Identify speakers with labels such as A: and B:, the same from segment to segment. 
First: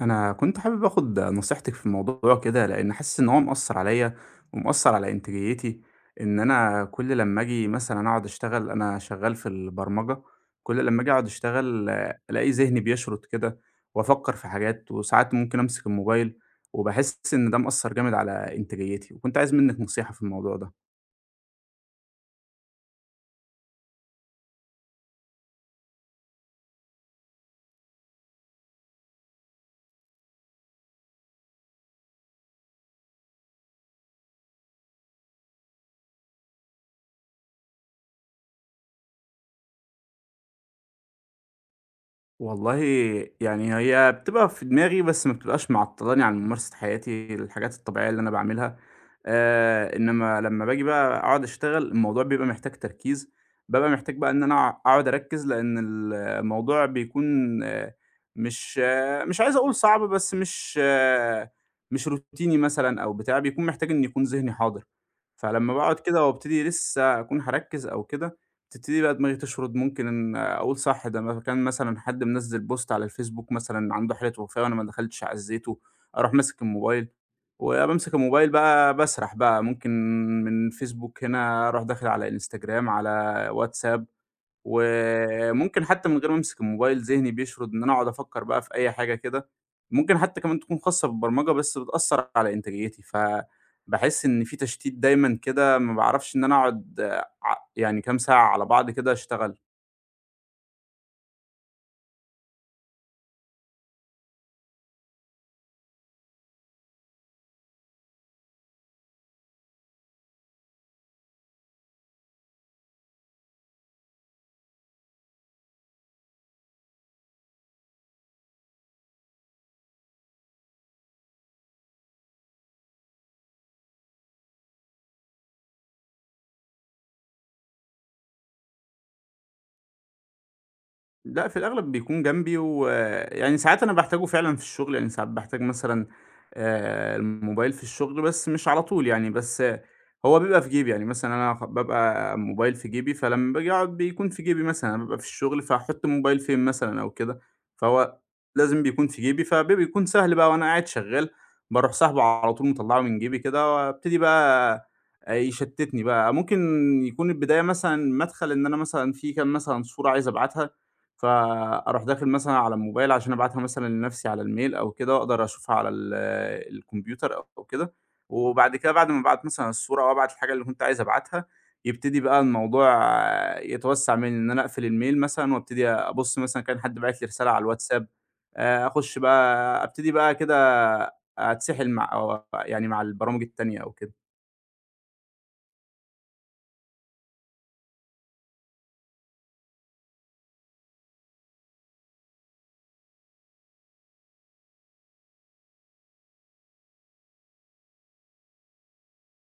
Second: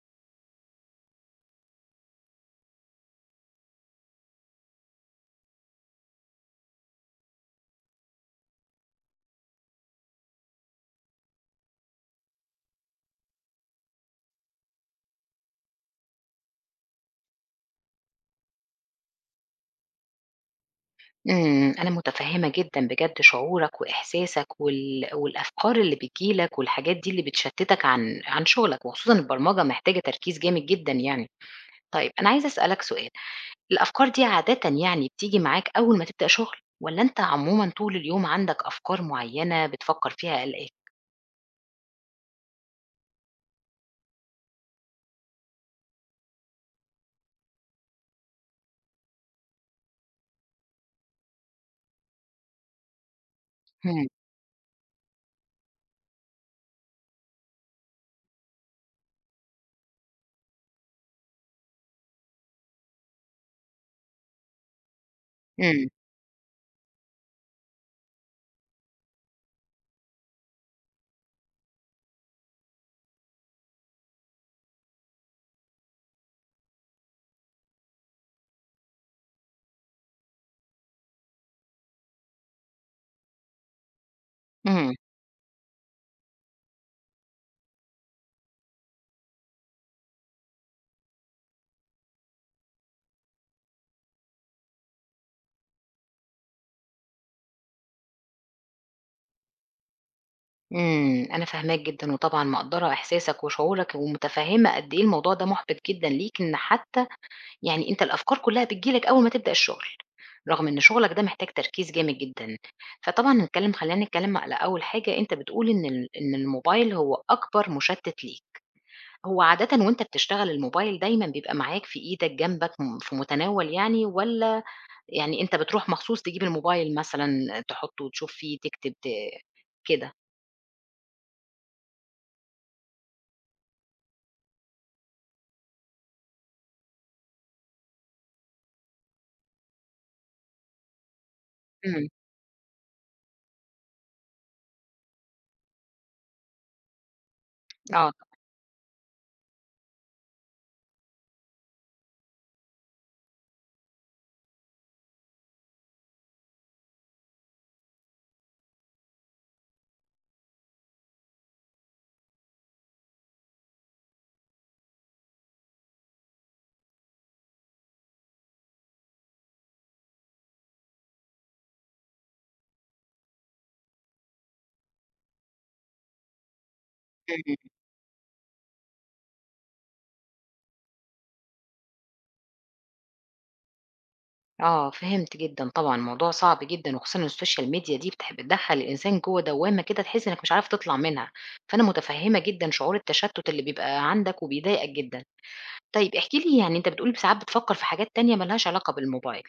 A: أنا كنت حابب آخد نصيحتِك في موضوع كده، لإني حاسس إن هو مأثر عليَّ، ومأثر على إنتاجيتي، إن أنا كل لمّا آجي مثلًا أقعد أشتغل أنا شغّال في البرمجة، كل لمّا آجي أقعد أشتغل ألاقي ذهني بيشرد كده، وأفكّر في حاجات وساعات ممكن أمسك الموبايل، وباحس إن ده مأثر جامد على إنتاجياتي، وكنت عايز منِّك نصيحة في الموضوع ده.
B: امم، أنا متفهمة جدًا بجد شعورك وإحساسك، وال والأفكار اللي بتيجي لك والحاجات دي اللي بتشتتك عن عن شغلك، وخصوصًا البرمجة محتاجة تركيز جامد جدًا يعني. طيّب أنا عايزة أسألك سؤال، الأفكار دي عادةً يعني بتيجي معاك أوّل ما تبدأ شغل، والّا أنت عمومًا طول اليوم عندك أفكار معيّنة بتفكر فيها قالقاك؟
A: والله يعني هي بتبقى في دماغي، بس ما بتبقاش معطلاني عن ممارسة حياتي الحاجات الطبيعيّة اللي أنا باعملها. آآ، إنّما لمّا باجي بقى أقعد أشتغل الموضوع بيبقى محتاج تركيز، بابقى
B: اهم.
A: محتاج بقى إن أنا أقعد أركّز لأن الموضوع بيكون مش مش عايز أقول صعب، بس مش مش روتيني مثلًا أو بتاع بيكون محتاج إنّ يكون ذهني حاضر، فلمّا
B: امم.
A: باقعد كده وابتدي لسة هاكون هاركّز أو كده، تبتدي بقى دماغي تشرد. ممكن أقول صح ده م كان مثلًا حد منزّل post على الفيسبوك مثلًا عنده حالة وفاة وأنا ما دخلتش عزيته. أروح ماسك الموبايل، وبامسك الموبايل بقى باسرح بقى ممكن من الفيسبوك هنا أروح داخل على إنستجرام على واتساب،
B: امم.
A: وممكن حتّى من غير ما امسك الموبايل، ذهني بيشرد إن أنا أقعد أفكّر بقى في أي حاجة كده. ممكن حتّى كمان تكون خاصة بالبرمجة بس بتأثر على إنتاجيتي، فباحس إن في تشتيت دايمًا كده ما باعرفش إن أنا أقعد آآ، ع يعني كام ساعة على بعض كده أشتغل.
B: إمم، أنا فاهماك جدًا وطبعًا مقدّرة إحساسك وشعورك ومُتفهِّمة قد إيه الموضوع ده مُحبط جدًا ليك إن حتّى يعني أنت الأفكار كُلّها بتيجي لك أوّل ما تبدأ الشُغل، رغم إن شُغلك ده محتاج تركيز جامد جدًا. فطبعًا نتكلّم خلّينا نتكلّم على أول حاجة أنت بتقول إن ال إن الموبايل هو أكبر مُشتِّت ليك. هو عادةً وأنت بتشتغل الموبايل دايمًا بيبقى معاك في إيدك جنبك م في متناول يعني والّا يعني أنت بتروح مخصوص تجيب الموبايل مثلًا تحُطّه وتشوف فيه تكتب ت كده؟
A: لأ، في الأغلب بيكون جنبي ويعني ساعات أنا باحتاجه فعلًا في الشُغل، يعني ساعات باحتاج مثلًا آآ، الموبايل في الشُغل، بس مش على طول يعني، بس هو بيبقى في جيبي، يعني مثلًا أنا خ
B: إمم.
A: بابقى موبايل في جيبي، فلمّا باجي أقعُد بيكون في جيبي مثلًا، بابقى في الشُغل فهاحُط الموبايل فين مثلًا أو كده؟
B: آه.
A: فهو لازم بيكون في جيبي، فبي بيكون سهل بقى وأنا قاعد شغّال باروح ساحبه على طول مطلَّعه من جيبي كده وأبتدي بقى آآ، يشتِّتني بقى. ممكن يكون البداية مثلًا مَدْخَل إن أنا مثلًا في كام مثلًا صورة عايز أبعتها، فأروح داخل مثلًا على الموبايل عشان أبعتها مثلًا لنَفْسي على الميل أو كده وأقدر أشوفها على ال الكمبيوتر أو كده، وبعد كده بعد ما أبعت مثلًا الصورة أو أبعت الحاجة اللي كنت عايز أبعتها، يبتدي بقى الموضوع يتوسَّع منّي، إن أنا أقفل الميل مثلًا وأبتدي أبُص مثلًا إن كان حد باعت لي رسالة على
B: امم.
A: الواتساب. آآ أخُش بقى أبتدي بقى كده أتسِحِل مع أو آآ يعني مع البرامج التانية أو كده.
B: آه، فهمت جدًا طبعًا الموضوع صعب جدًا، وخصوصًا السوشيال ميديا دي بتح بتدخل الإنسان جوه دوامة كده تحس إنك مش عارف تطلع منها، فأنا متفهمة جدًا شعور التشتت اللي بيبقى عندك وبيضايقك جدًا، طيب احكِ لي يعني أنت بتقول ب ساعات بتفكر في حاجات تانية مالهاش علاقة بالموبايل.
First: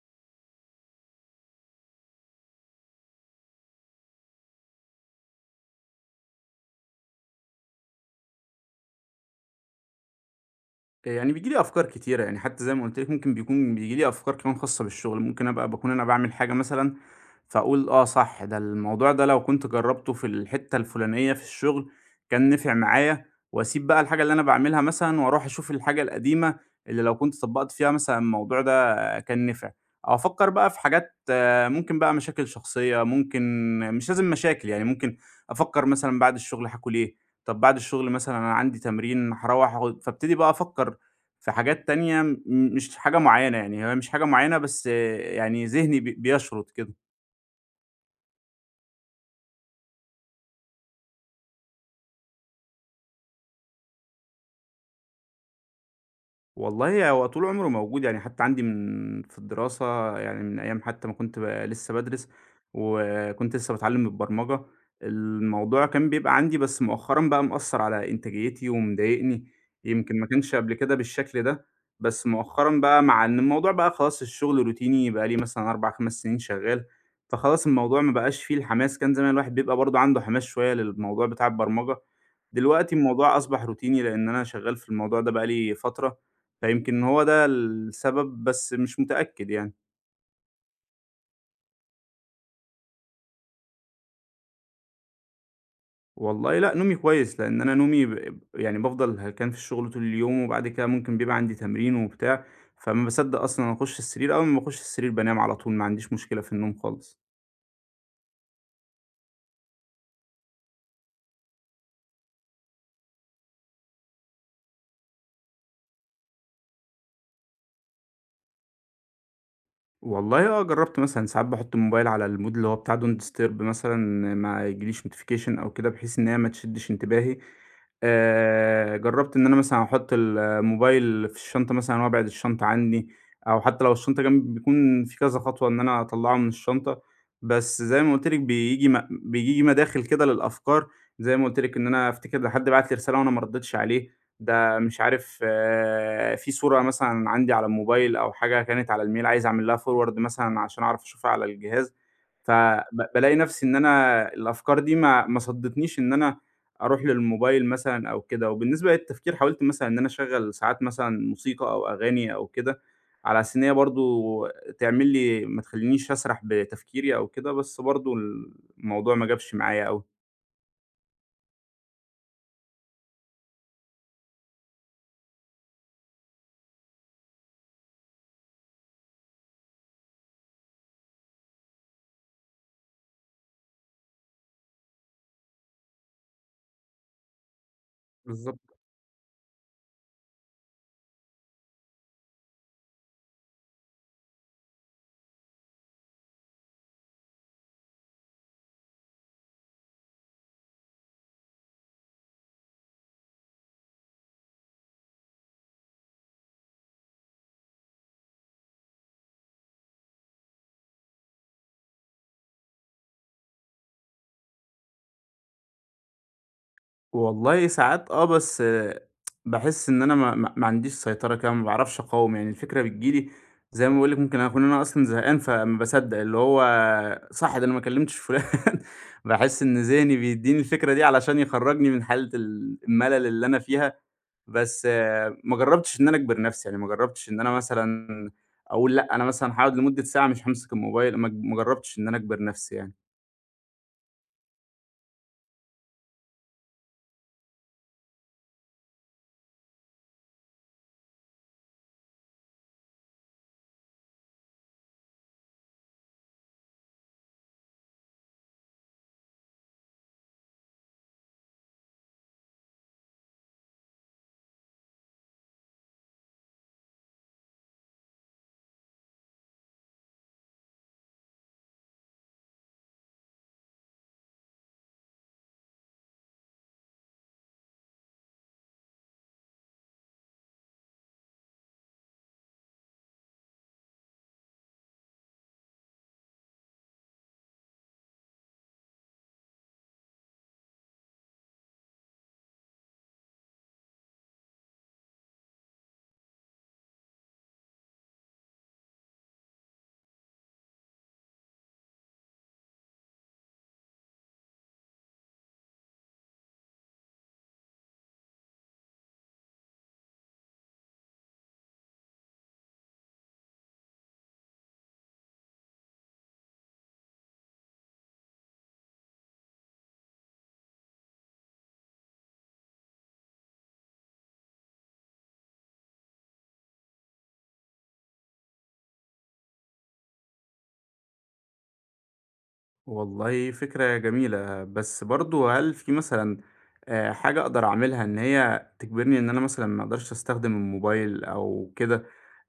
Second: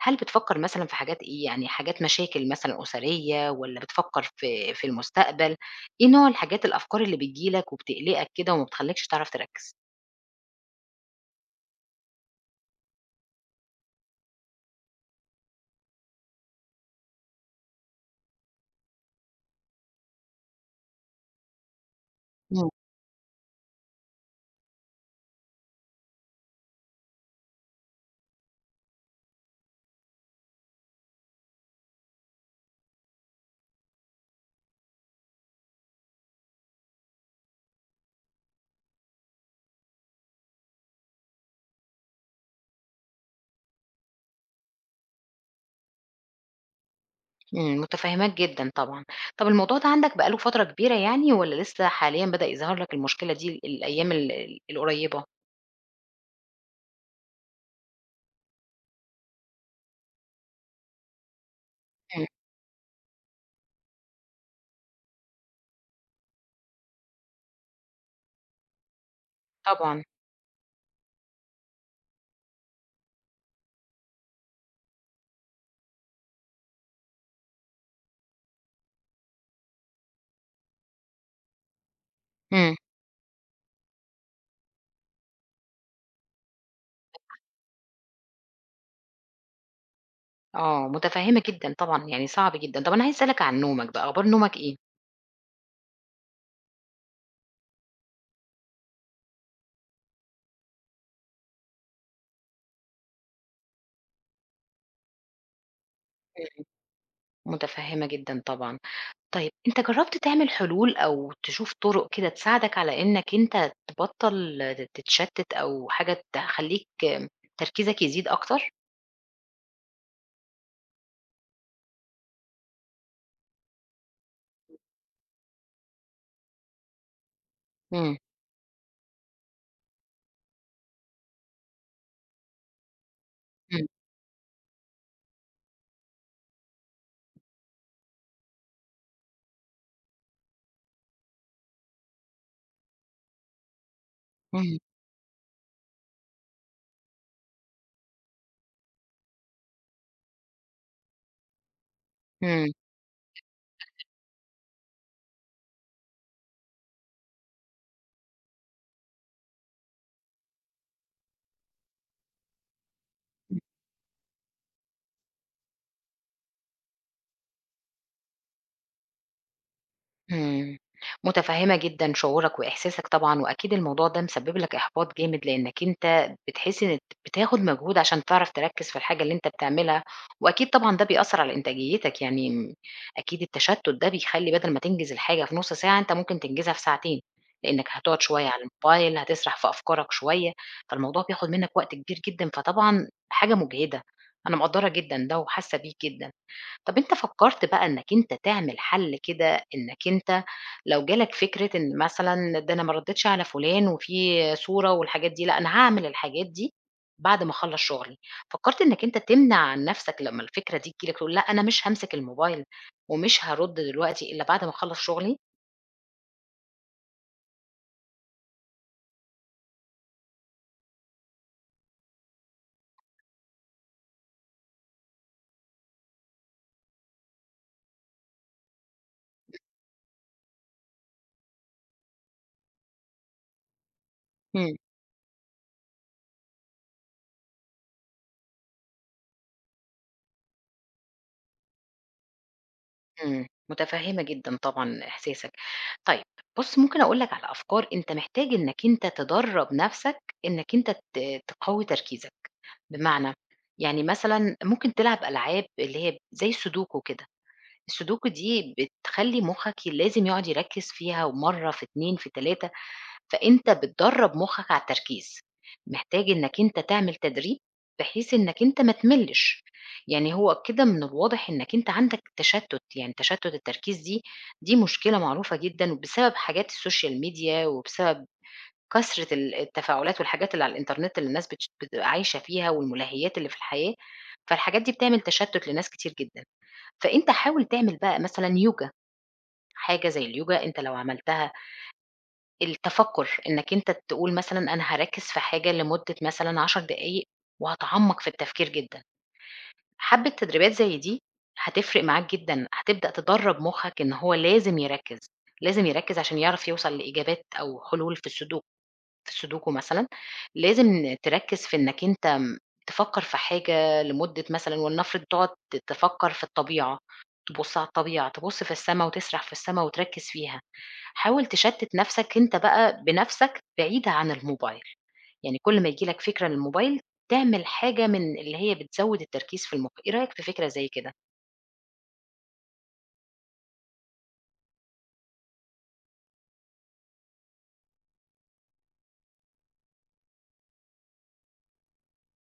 B: هل بتفكر مثلًا في حاجات إيه يعني حاجات مشاكل مثلًا أسرية؟ والّا بتفكر في في المستقبل؟ إيه نوع الحاجات الأفكار اللي بتيجي لك وبتقلقك كده وما بتخليكش تعرف تركز؟
A: يعني بييجي لي أفكار كتيرة، يعني حتى زي ما قُلت لِك ممكن بيكون بييجي لي أفكار كمان خاصة بالشغل، ممكن أبقى باكون أنا باعمل حاجة مثلًا، فأقول آه صح ده الموضوع ده لو كنت جربته في الحتة الفلانية في الشغل كان
B: إمم.
A: نِفع معايا، وأسيب بقى الحاجة اللي أنا باعملها مثلًا وأروح أشوف الحاجة القديمة، اللي لو كنت طبقت فيها مثلًا الموضوع ده كان نفع، أو أفكر بقى في حاجات ممكن بقى مشاكل شخصية، ممكن مش لازم مشاكل يعني ممكن أفكر مثلًا بعد الشغل هاكل إيه؟ طب بعد الشغل مثلًا أنا عندي تمرين هاروّح أخ فابتدي بقى أفكر في حاجات تانية، م مش حاجة معينة، يعني هي مش حاجة معينة بس يعني ذهني بي بيشرد كده.
B: إمم متفهماك جدًا طبعًا. طب الموضوع ده عندك بقى له فترة كبيرة يعني، والّا لسّه حاليًا بدأ يظهر لك المشكلة دي ال الأيّام ال القُريبة؟
A: والله هو طول عمره موجود يعني حتّى عندي من في الدراسة يعني من أيّام حتّى ما كنت ب لسّه
B: إمم.
A: بادرِس، وكنت لسّه باتعلم البرمجة، الموضوع كان بيبقى عندي بس مؤخرًا بقى مأثر على إنتاجيتي ومضايقني.
B: طبعًا.
A: يمكن ما كانش قبل كده بالشكل ده، بس مؤخرًا بقى مع إن الموضوع بقى خلاص الشغل روتيني بقى لي مثلًا 4 5 سنين شغّال. فخلاص الموضوع ما بقاش فيه الحماس. كان زمان الواحد بيبقى برضو عنده حماس شويّة للموضوع بتاع البرمجة،
B: إمم.
A: دلوقتي الموضوع أصبح روتيني لأن أنا شغّال في الموضوع ده بقى لي فترة، فيمكن هو
B: [unintelligible]
A: ده السبب بس مش متأكّد يعني.
B: آه متفهمة جدًا طبعًا يعني صعب جدًا، طب أنا عايزة أسألك عن نومك بقى أخبار نومك إيه؟
A: والله لا نومي كويّس، لأن أنا نومي ب يعني بافضل هلكان في الشغل طول اليوم وبعد كده ممكن بيبقى عندي تمرين وبتاع، فما باصدق أصلًا أخش السرير أول ما باخش السرير بانام على طول ما عنديش مشكلة في
B: إمم.
A: النوم خالص.
B: متفهمة جدًا طبعًا. طيّب أنت جرّبت تعمل حلول، أو تشوف طرق كده تساعدك على إنّك أنت تبطل تتشتت أو حاجة تخلّيك تركيزك يزيد أكتر؟
A: والله آه جرّبت مثلًا ساعات باحط الموبايل على المود اللي هو بتاع Don't disturb مثلًا ما ييجيليش notification أو كده بحيث إنّ هي ما تشدش انتباهي.
B: إمم.
A: آآ جرّبت إن أنا مثلًا احُط ال الموبايل في الشنطة مثلًا وابعِد الشنطة عنّي أو حتّى
B: إمم.
A: لو الشنطة جنبي بيكون في كذا خطوة إن أنا أطلّعه من الشنطة، بس زي ما قُلت لِك بييجي م بييجي مداخل كده للأفكار زي ما قُلت لِك إن أنا أفتكر إن حد بعت لي رسالة وأنا ما ردّيتش عليه، ده
B: امم.
A: مش عارف في صورة مثلًا عندي على الموبايل أو حاجة كانت على الميل عايز أعمل لها forward مثلًا عشان اعرف أشوفها على الجهاز، ف
B: إمم
A: ب بالاقي نَفسي إن
B: [unintelligible]
A: أنا الأفكار دي ما ما صدتنيش إن أنا أروح للموبايل مثلًا أو كده، وبالنسبة للتفكير حاولت مثلًا إن أنا اشغّل ساعات مثلًا موسيقى أو أغاني أو كده على أساس إن هي برضو تعمل لي ما تخلّينيش أسرح بتفكيري أو كده، بس برضو الموضوع ما جابش معايا أوي.
B: إمم، مُتفهمة جدًا شعورك وإحساسك طبعًا، وأكيد الموضوع ده مسبب لك إحباط جامد لأنك أنت بتحس إن ت بتاخد مجهود عشان تعرف تركّز في الحاجة اللي أنت بتعملها وأكيد طبعًا ده بيأثر على إنتاجيتك، يعني أكيد التشتت ده بيخلّي بدل ما تنجز الحاجة في نُص ساعة أنت ممكن تنجزها في ساعتين، لأنك هتقعد شويّة على
A: بالضبط.
B: الموبايل هتسرح في أفكارك شويّة، فالموضوع بياخد منّك وقت كبير جدًا، فطبعًا حاجة مُجهدة. أنا مقدّرة جدًا ده وحاسّة بيك جدًا. طب أنت فكرت بقى إنّك أنت تعمل حل كده إنّك أنت لو جالك فكرة إن مثلًا ده أنا ما رديتش على فلان وفي صورة والحاجات دي لأ أنا هاعمل الحاجات دي بعد ما اخلّص شغلي، فكرت إنّك أنت تمنع عن نَفسك لمّا الفكرة دي تييجي لك تقول لأ أنا مش هامسك الموبايل ومش هارُدّ دلوقتي إلا بعد ما اخلّص شغلي؟
A: والله ساعات آه، بس باحِس إن أنا ما ما ما عنديش سيطرة كده ما باعرفش أقاوم، يعني الفكرة بتيجي لي زي ما باقول لِك ممكن أكون أنا أصلًا زهقان، فما باصدَّق اللي هو صح ده أنا ما كلِّمتش فُلان. باحِس إن ذِهني بيدّيني الفكرة دي علشان يخرَّجني من حالة ال المَلَل اللي أنا فيها،
B: إمم.
A: بس ما جرَّبتش إن أنا أجبِر نَفْسي، يعني ما جرَّبتش إن أنا مثلًا أقول لأ، أنا مثلًا هاقعُد لمدة ساعة مش هامسك الموبايل ما ج ما جرَّبتش إن أنا أجبِر نَفْسي يعني.
B: إمم، مُتفهِّمة جدًا طبعًا إحساسك. طيب، بُص ممكن أقول لك على أفكار أنت محتاج إنّك أنت تدرّب نَفْسك إنّك أنت ت تقوّي تركيزك، بمعنى؟ يعني مثلًا ممكن تلعب ألعاب اللي هي زي السودوكو كده. السودوكو دي بتخلّي مُخّك لازم يقعُد يركِّز فيها ومّرة، في 2، في 3، فأنت بتدرّب مُخّك على التركيز. محتاج إنّك أنت تعمل تدريب بحيث إنّك أنت ما تملِّش. يعني هو كده من الواضح إنّك أنت عندك تشتُّت، يعني تشتُّت التركيز دي، دي مشكلة معروفة جدًا بسبب حاجات السوشيال ميديا وبسبب كثرة ال التفاعلات والحاجات اللي على الإنترنت اللي الناس بتش بتبقى عايشة فيها والمُلهّيات اللي في الحياة، فالحاجات دي بتعمل تشتُّت لناس كتير جدًا. فأنت حاول تعمل بقى مثلًا يوجا، حاجة زي اليوجا أنت لو عملتها التَفَكُّر، إنّك أنت تقول مثلًا أنا هاركِّز في حاجة لمدة مثلًا 10 دقايق وهاتعمَّق في التفكير جدًا. حبّة تدريبات زي دي هتفرق معاك جدًا، هتبدأ تدرَّب مُخّك إن هو لازم يركِّز، لازم يركِّز عشان يعرف يوصل لإجابات أو حلول في السودوك في السودوكو مثلًا لازم تركِّز في إنّك أنت م تفكّر في حاجة لمدة مثلًا ولنفرض تقعُد ت تفكّر في الطبيعة، تبُص على الطبيعة، تبُص في السما وتسرح في السما وتركِّز فيها. حاول تشتِّت نَفْسك أنت بقى بنَفْسك بعيد عن الموبايل. يعني كل ما ييجي لك فكرة للموبايل، تعمل حاجة من اللي هي بتزوِّد التركيز في المُخ، إيه رأيك في فكرة زي كده؟
A: والله فكرة جميلة. بس برضو هل في مثلًا آآ، حاجة أقدر أعملها إن هي تجبرني إن أنا مثلًا ما أقدرش أستخدم الموبايل أو كده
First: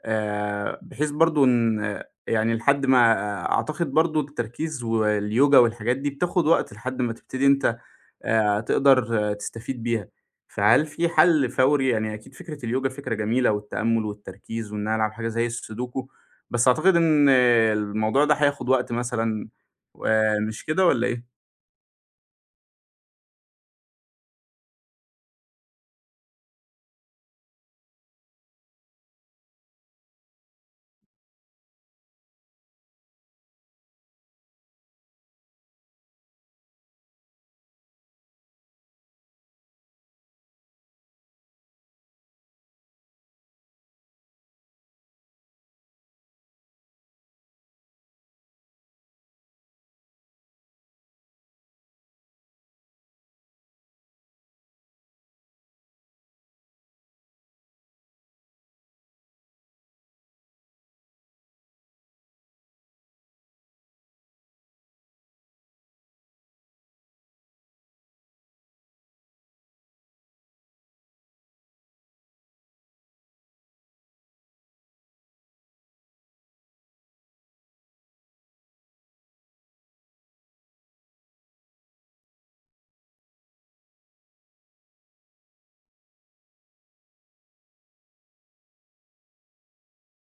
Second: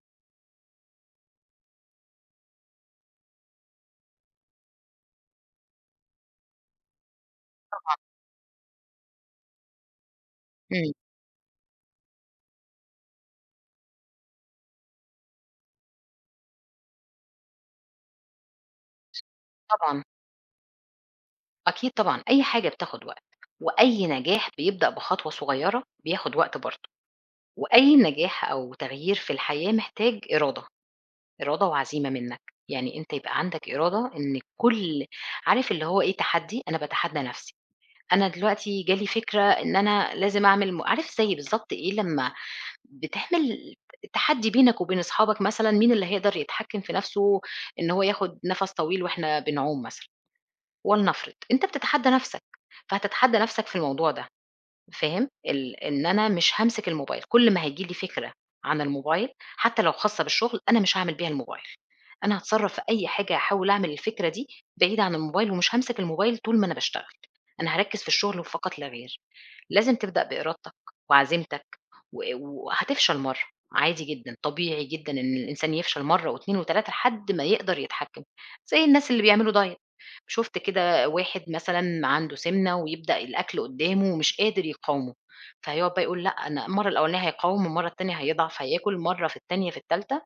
A: آآ، بحيث برضو إن يعني لحد ما آآ، أعتقد برضو التركيز واليوجا والحاجات دي بتاخد وقت لحد ما تبتدي أنت
B: طبعًا.
A: آآ، تقدر تستفيد بيها، فهل
B: إمم.
A: في حَل فوري، يعني أكيد فكرة اليوجا فكرة جميلة والتأمل والتركيز وإنّ أنا ألعب حاجة زي السودوكو بس أعتقد إن الموضوع ده هياخد وقت مثلًا
B: طبعًا.
A: آآ، مش كده والّا إيه؟
B: أكيد طبعًا، أي حاجة بتاخد وقت. وأي نجاح بيبدأ بخطوة صغيّرة بياخد وقت برضو. وأي نجاح أو تغيير في الحياة محتاج إرادة، إرادة وعزيمة منّك. يعني أنت يبقى عندك إرادة إن كل عارف اللي هو إيه تحدّي أنا باتحدى نَفسي. أنا دلوقتي جا لي فكرة إن أنا لازم أعمل م عارف زي بالضبط إيه لمّا بتعمل ت تحدّي بينك وبين أصحابك مثلًا مين اللي هيقدر يتحكم في نَفسه، إن هو ياخد نَفَس طويل وإحنا بنعوم مثلًا، ولنفرض، أنت بتتحدى نَفسك. فهتتحدى نَفسك في الموضوع ده فاهم؟ ال إن أنا مش هامسك الموبايل كل ما هييجي لي فكرة عن الموبايل حتّى لو خاصة بالشغل أنا مش هاعمل بيها الموبايل، أنا هاتصرف في أي حاجة أحاول أعمل الفكرة دي بعيد عن الموبايل، ومش هامسك الموبايل طول ما أنا باشتغل. أنا هاركّز في الشغل وفقط لا غير. لازم تبدأ بإرادتك وعزيمتك، و وهتفشل مرّة، عادي جدًا طبيعي جدًا إن الإنسان يفشل مرّة و2 و3 لحد ما يقدر يتحكم. زي الناس اللي بيعملوا دايت. شُفت كده واحد مثلًا عنده سِمنة ويبدأ الأكل قدامه ومش قادر يقاومه فهيقعد بقى يقول لأ أنا المرّة الأولانية هيقاوم والمرّة التانية هيضعف هياكل مرّة في التانية في التالتة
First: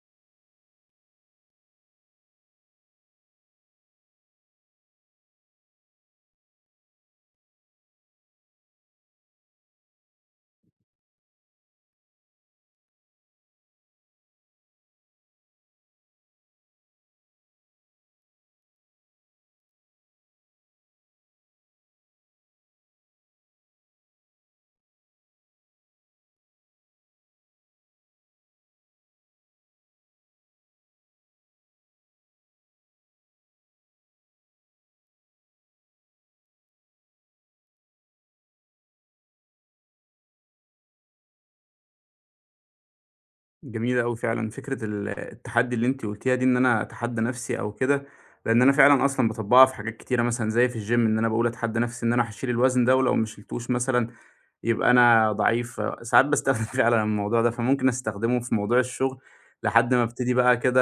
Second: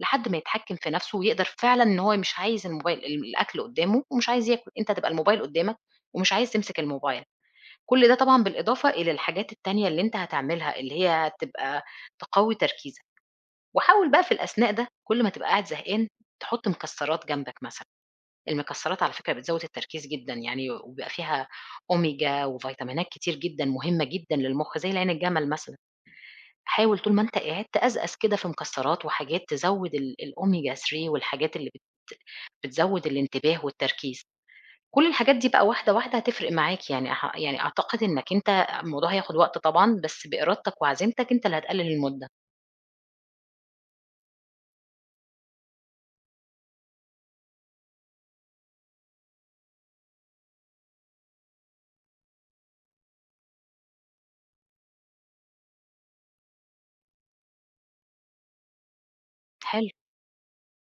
B: لحد ما يتحكم في نَفسه ويقدر فعلًا إن هو مش عايز الموبايل الأكل قدامه ومش عايز ياكل، أنت تبقى الموبايل قدّامك ومش عايز تمسك الموبايل. كل ده طبعًا بالإضافة إلى الحاجات التانية اللي أنت هتعملها اللي هي هتبقى تقوي تركيزك. وحاول بقى في الأثناء ده كل ما تبقى قاعد زهقان تحط مكسرات جنبك مثلًا، المكسرات على فكرة بتزود التركيز جدًا يعني وبيبقى فيها أوميجا وڤيتامينات كتير جدًا مهمّة جدًا للمخ، زي العين الجمل مثلًا. حاول طول ما أنت قاعد تقزقز كده في مكسرات وحاجات تزود ال الأوميجا 3 والحاجات اللي بت بتزود الانتباه والتركيز. كل الحاجات دي بقى واحدة واحدة هتفرق معاك يعني ح يعني أعتقد إنّك أنت الموضوع هياخد وقت طبعًا بس بإرادتك وعزيمتك أنت اللي هتقلل المدة.
A: جميلة أوي فعلًا، فكرة ال التحدّي اللي أنت قلتيها دي إن أنا أتحدى نَفسي أو كده، لأن أنا فعلًا أصلًا باطبقها في حاجات كتيرة مثلًا زي في الgym إن أنا باقول أتحدى نَفسي إن أنا هاشيل الوزن ده ولو ما شلتوش مثلًا يبقى أنا ضعيف، ساعات باستخدم فعلًا الموضوع ده. فممكن أستخدمه في موضوع الشغل
B: حلو.
A: لحد ما ابتدي بقى كده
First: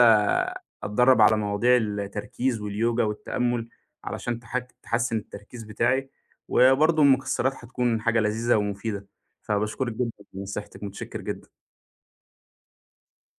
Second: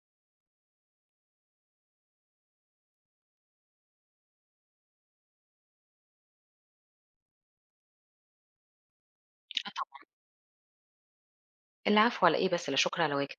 A: أتدرّب على مواضيع التركيز واليوجا والتأمل علشان تح تحسن التركيز بتاعي. وبرضو المكسرات هتكون حاجة لذيذة ومفيدة،
B: آه،
A: فباشكرِك
B: طبعًا.
A: جدًا لنصيحتِك، متشكّر جدًا.
B: العفو على إيه بس، لا شكر على واجب.